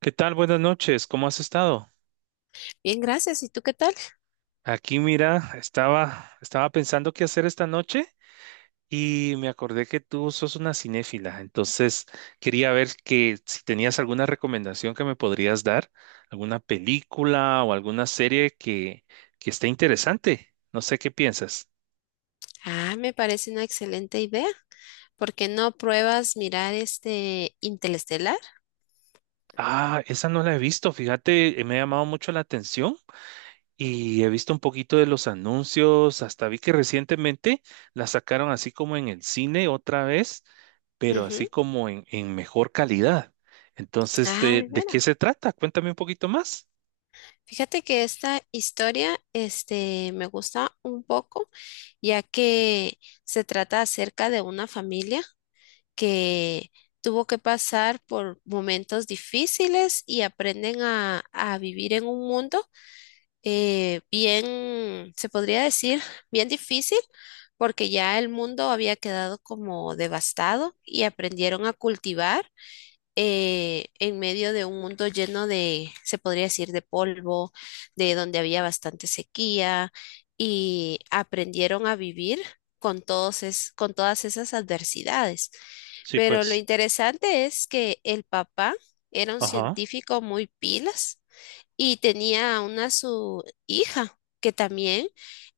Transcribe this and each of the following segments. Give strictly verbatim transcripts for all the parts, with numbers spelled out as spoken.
¿Qué tal? Buenas noches. ¿Cómo has estado? Bien, gracias. ¿Y tú qué tal? Aquí, mira, estaba, estaba pensando qué hacer esta noche y me acordé que tú sos una cinéfila. Entonces, quería ver que si tenías alguna recomendación que me podrías dar, alguna película o alguna serie que, que esté interesante. No sé qué piensas. Ah, me parece una excelente idea. ¿Por qué no pruebas mirar este Interestelar? Ah, esa no la he visto. Fíjate, eh, me ha llamado mucho la atención. Y he visto un poquito de los anuncios, hasta vi que recientemente la sacaron así como en el cine otra vez, pero así Ujú. como en, en mejor calidad. Entonces, Ah, ¿de, de de qué veras. se trata? Cuéntame un poquito más. Fíjate que esta historia, este, me gusta un poco, ya que se trata acerca de una familia que tuvo que pasar por momentos difíciles y aprenden a, a vivir en un mundo eh, bien, se podría decir, bien difícil, porque ya el mundo había quedado como devastado y aprendieron a cultivar eh, en medio de un mundo lleno de, se podría decir, de polvo, de donde había bastante sequía y aprendieron a vivir con todos es- con todas esas adversidades. Sí, Pero lo pues. interesante es que el papá era un Ajá. científico muy pilas y tenía una su hija que también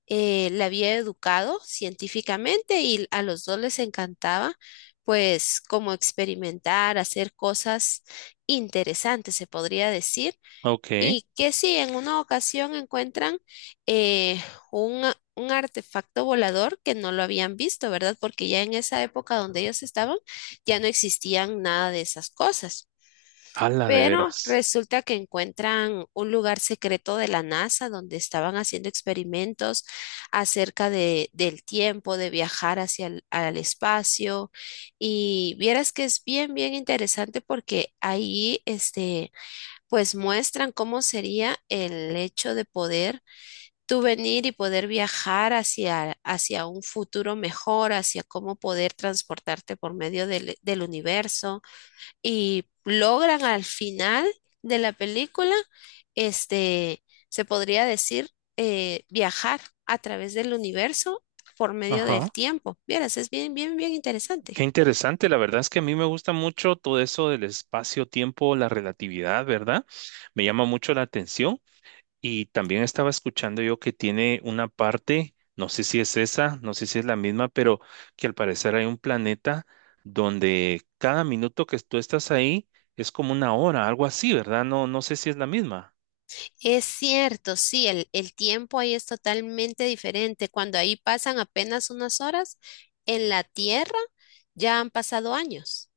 eh, la había educado científicamente y a los dos les encantaba pues como experimentar, hacer cosas interesantes, se podría decir. Ok. Y que si en una ocasión encuentran eh, un, un artefacto volador que no lo habían visto, ¿verdad? Porque ya en esa época donde ellos estaban ya no existían nada de esas cosas. Ala, de Pero veras. resulta que encuentran un lugar secreto de la NASA donde estaban haciendo experimentos acerca de, del tiempo, de viajar hacia el al espacio. Y vieras que es bien, bien interesante porque ahí, este, pues muestran cómo sería el hecho de poder tú venir y poder viajar hacia, hacia un futuro mejor, hacia cómo poder transportarte por medio del del universo y logran al final de la película, este, se podría decir, eh, viajar a través del universo por medio Ajá. del tiempo. Vieras, es bien, bien, bien Qué interesante. interesante. La verdad es que a mí me gusta mucho todo eso del espacio-tiempo, la relatividad, ¿verdad? Me llama mucho la atención. Y también estaba escuchando yo que tiene una parte, no sé si es esa, no sé si es la misma, pero que al parecer hay un planeta donde cada minuto que tú estás ahí es como una hora, algo así, ¿verdad? No, no sé si es la misma. Es cierto, sí, el, el tiempo ahí es totalmente diferente. Cuando ahí pasan apenas unas horas, en la Tierra ya han pasado años.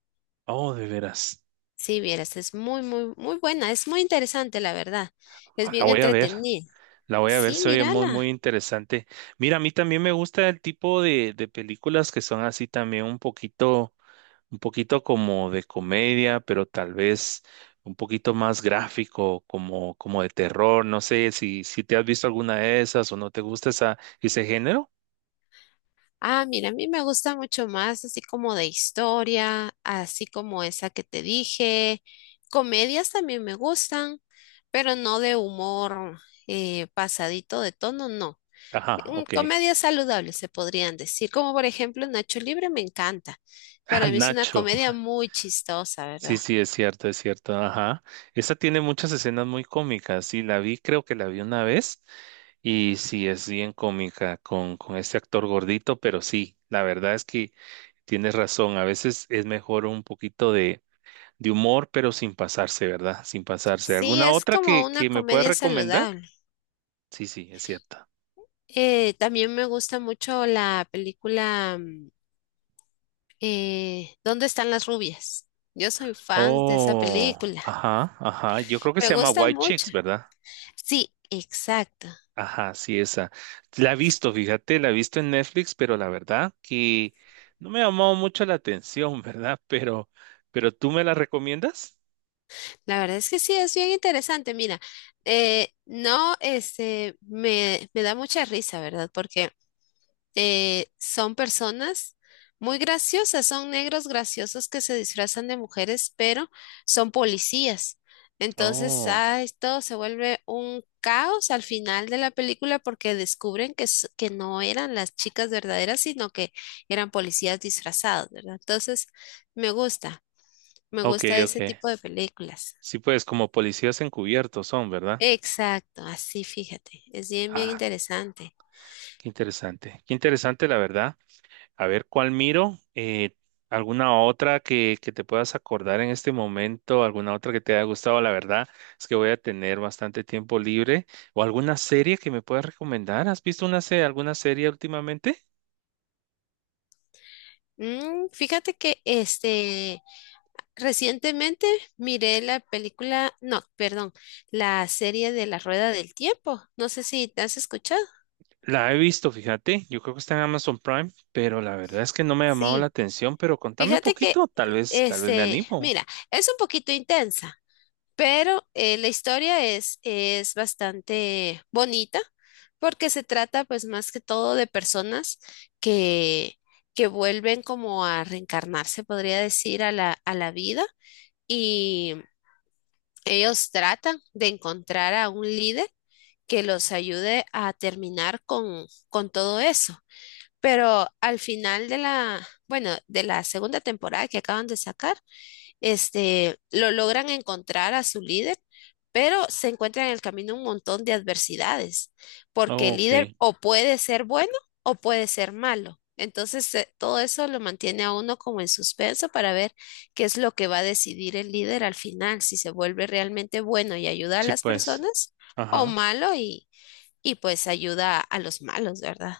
Oh, de veras. Sí, vieras, es muy, muy, muy buena, es muy interesante, la verdad. Es Ah, la bien voy a ver, entretenida. la voy a ver, Sí, se oye muy, muy mírala. interesante. Mira, a mí también me gusta el tipo de, de películas que son así también un poquito un poquito como de comedia, pero tal vez un poquito más gráfico, como, como de terror. No sé si, si te has visto alguna de esas o no te gusta esa, ese género. Ah, mira, a mí me gusta mucho más así como de historia, así como esa que te dije. Comedias también me gustan, pero no de humor eh, pasadito de tono, no. Ajá, Mm, ok. Comedias saludables se podrían decir, como por ejemplo Nacho Libre me encanta. Ah, Para mí es una Nacho. comedia muy chistosa, Sí, ¿verdad? sí, es cierto, es cierto. Ajá. Esa tiene muchas escenas muy cómicas. Sí, la vi, creo que la vi una vez. Y sí, es bien cómica con, con este actor gordito, pero sí, la verdad es que tienes razón. A veces es mejor un poquito de de humor, pero sin pasarse, ¿verdad? Sin pasarse. Sí, ¿Alguna es otra que, como una que me puedas comedia recomendar? saludable. Sí, sí, es cierta. Eh, también me gusta mucho la película mm, eh, ¿dónde están las rubias? Yo soy fan de esa Oh, película. ajá, ajá. Yo creo que Me se llama gusta White Chicks, mucho. ¿verdad? Sí, exacto. Ajá, sí, esa. La he visto, fíjate, la he visto en Netflix, pero la verdad que no me ha llamado mucho la atención, ¿verdad? Pero, pero ¿tú me la recomiendas? La verdad es que sí, es bien interesante. Mira, eh, no, este, me, me da mucha risa, ¿verdad? Porque eh, son personas muy graciosas, son negros graciosos que se disfrazan de mujeres, pero son policías. Entonces, Oh, ay, todo se vuelve un caos al final de la película porque descubren que, s- que no eran las chicas verdaderas, sino que eran policías disfrazados, ¿verdad? Entonces, me gusta, me ok, gusta ok. ese tipo de películas. Sí, pues como policías encubiertos son, ¿verdad? Exacto, así fíjate, es bien, bien Ah, interesante. qué interesante. Qué interesante, la verdad. A ver, ¿cuál miro? Eh, ¿alguna otra que, que te puedas acordar en este momento? ¿Alguna otra que te haya gustado? La verdad es que voy a tener bastante tiempo libre. ¿O alguna serie que me puedas recomendar? ¿Has visto una serie, alguna serie últimamente? Mm, fíjate que este recientemente miré la película, no, perdón, la serie de La Rueda del Tiempo. No sé si te has escuchado. La he visto, fíjate. Yo creo que está en Amazon Prime, pero la verdad es que no me ha llamado la Sí, atención. Pero contame un fíjate que, poquito, tal eh, vez, tal vez me este, animo. mira, es un poquito intensa, pero eh, la historia es, es bastante bonita porque se trata pues más que todo de personas que, que vuelven como a reencarnarse, podría decir, a la, a la vida y ellos tratan de encontrar a un líder que los ayude a terminar con, con todo eso. Pero al final de la, bueno, de la segunda temporada que acaban de sacar, este, lo logran encontrar a su líder, pero se encuentran en el camino un montón de adversidades, porque Oh, el líder ok. o puede ser bueno o puede ser malo. Entonces, eh, todo eso lo mantiene a uno como en suspenso para ver qué es lo que va a decidir el líder al final, si se vuelve realmente bueno y ayuda a Sí, las pues. personas o Ajá. malo y, y pues ayuda a los malos, ¿verdad?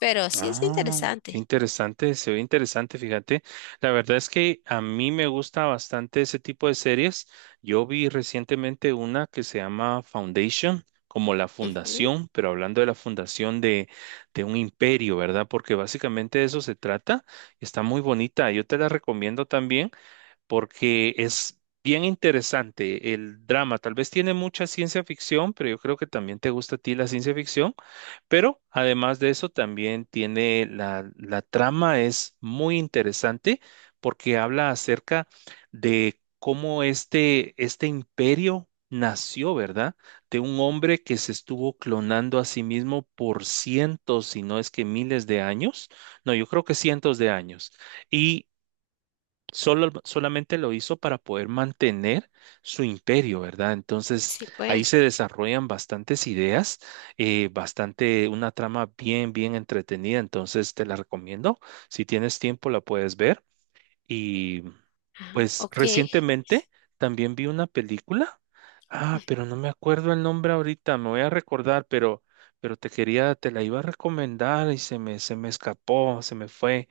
Pero sí es Ah, qué interesante. interesante, se ve interesante, fíjate. La verdad es que a mí me gusta bastante ese tipo de series. Yo vi recientemente una que se llama Foundation, como la Ujú. fundación, pero hablando de la fundación de, de un imperio, ¿verdad? Porque básicamente de eso se trata. Está muy bonita, yo te la recomiendo también porque es bien interesante el drama. Tal vez tiene mucha ciencia ficción, pero yo creo que también te gusta a ti la ciencia ficción. Pero además de eso, también tiene la, la trama, es muy interesante porque habla acerca de cómo este, este imperio nació, ¿verdad? De un hombre que se estuvo clonando a sí mismo por cientos, si no es que miles de años. No, yo creo que cientos de años. Y solo, solamente lo hizo para poder mantener su imperio, ¿verdad? Entonces Sí, ahí pues. se desarrollan bastantes ideas, eh, bastante, una trama bien, bien entretenida, entonces te la recomiendo. Si tienes tiempo la puedes ver. Y Ah, pues ok. recientemente también vi una película, ah, pero no me acuerdo el nombre ahorita, me voy a recordar, pero... Pero te quería, te la iba a recomendar y se me, se me escapó, se me fue.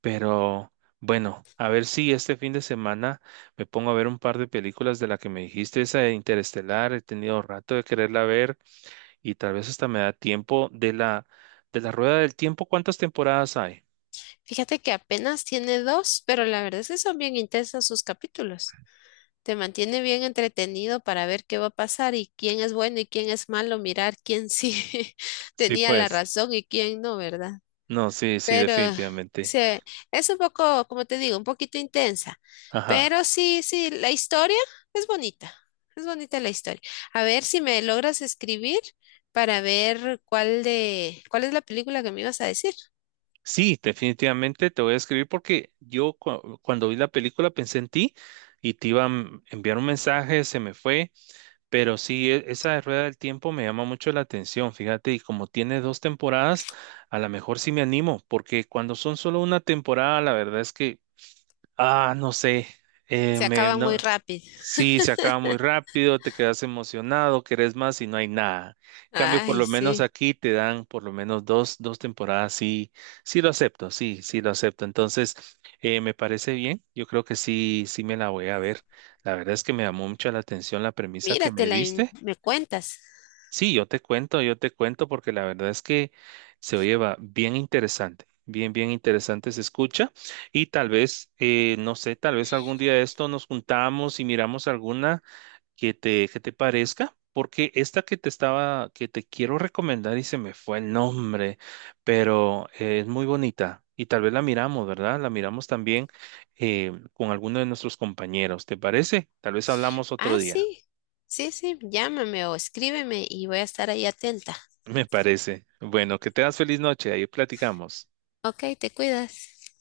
Pero bueno, a ver si este fin de semana me pongo a ver un par de películas de la que me dijiste, esa de Interestelar, he tenido rato de quererla ver y tal vez hasta me da tiempo de la de la Rueda del Tiempo, ¿cuántas temporadas hay? Fíjate que apenas tiene dos, pero la verdad es que son bien intensos sus capítulos. Te mantiene bien entretenido para ver qué va a pasar y quién es bueno y quién es malo, mirar quién sí Sí, tenía la pues. razón y quién no, ¿verdad? No, sí, sí, Pero definitivamente. sí, es un poco, como te digo, un poquito intensa. Ajá. Pero sí, sí, la historia es bonita. Es bonita la historia. A ver si me logras escribir para ver cuál de, cuál es la película que me ibas a decir. Sí, definitivamente te voy a escribir porque yo cu- cuando vi la película pensé en ti y te iba a m- enviar un mensaje, se me fue. Pero sí, e- esa de Rueda del Tiempo me llama mucho la atención, fíjate, y como tiene dos temporadas, a lo mejor sí me animo, porque cuando son solo una temporada, la verdad es que ah, no sé. Eh, Se me, acaba muy No. rápido. Sí, se acaba muy rápido, te quedas emocionado, querés más y no hay nada. En cambio, por Ay, lo menos sí. aquí te dan por lo menos dos, dos temporadas. Sí, sí lo acepto, sí, sí lo acepto. Entonces, eh, me parece bien. Yo creo que sí, sí me la voy a ver. La verdad es que me llamó mucho la atención la premisa que me Míratela y diste. me cuentas. Sí, yo te cuento, yo te cuento porque la verdad es que se oye va bien interesante, bien, bien interesante se escucha y tal vez, eh, no sé, tal vez algún día de esto nos juntamos y miramos alguna que te, que te parezca, porque esta que te estaba, que te quiero recomendar y se me fue el nombre, pero eh, es muy bonita y tal vez la miramos, ¿verdad? La miramos también eh, con alguno de nuestros compañeros, ¿te parece? Tal vez hablamos otro Ah, día. sí. Sí, sí. Llámame o escríbeme y voy a estar ahí atenta. Me parece. Bueno, que tengas feliz noche. Ahí platicamos. Ok, te cuidas.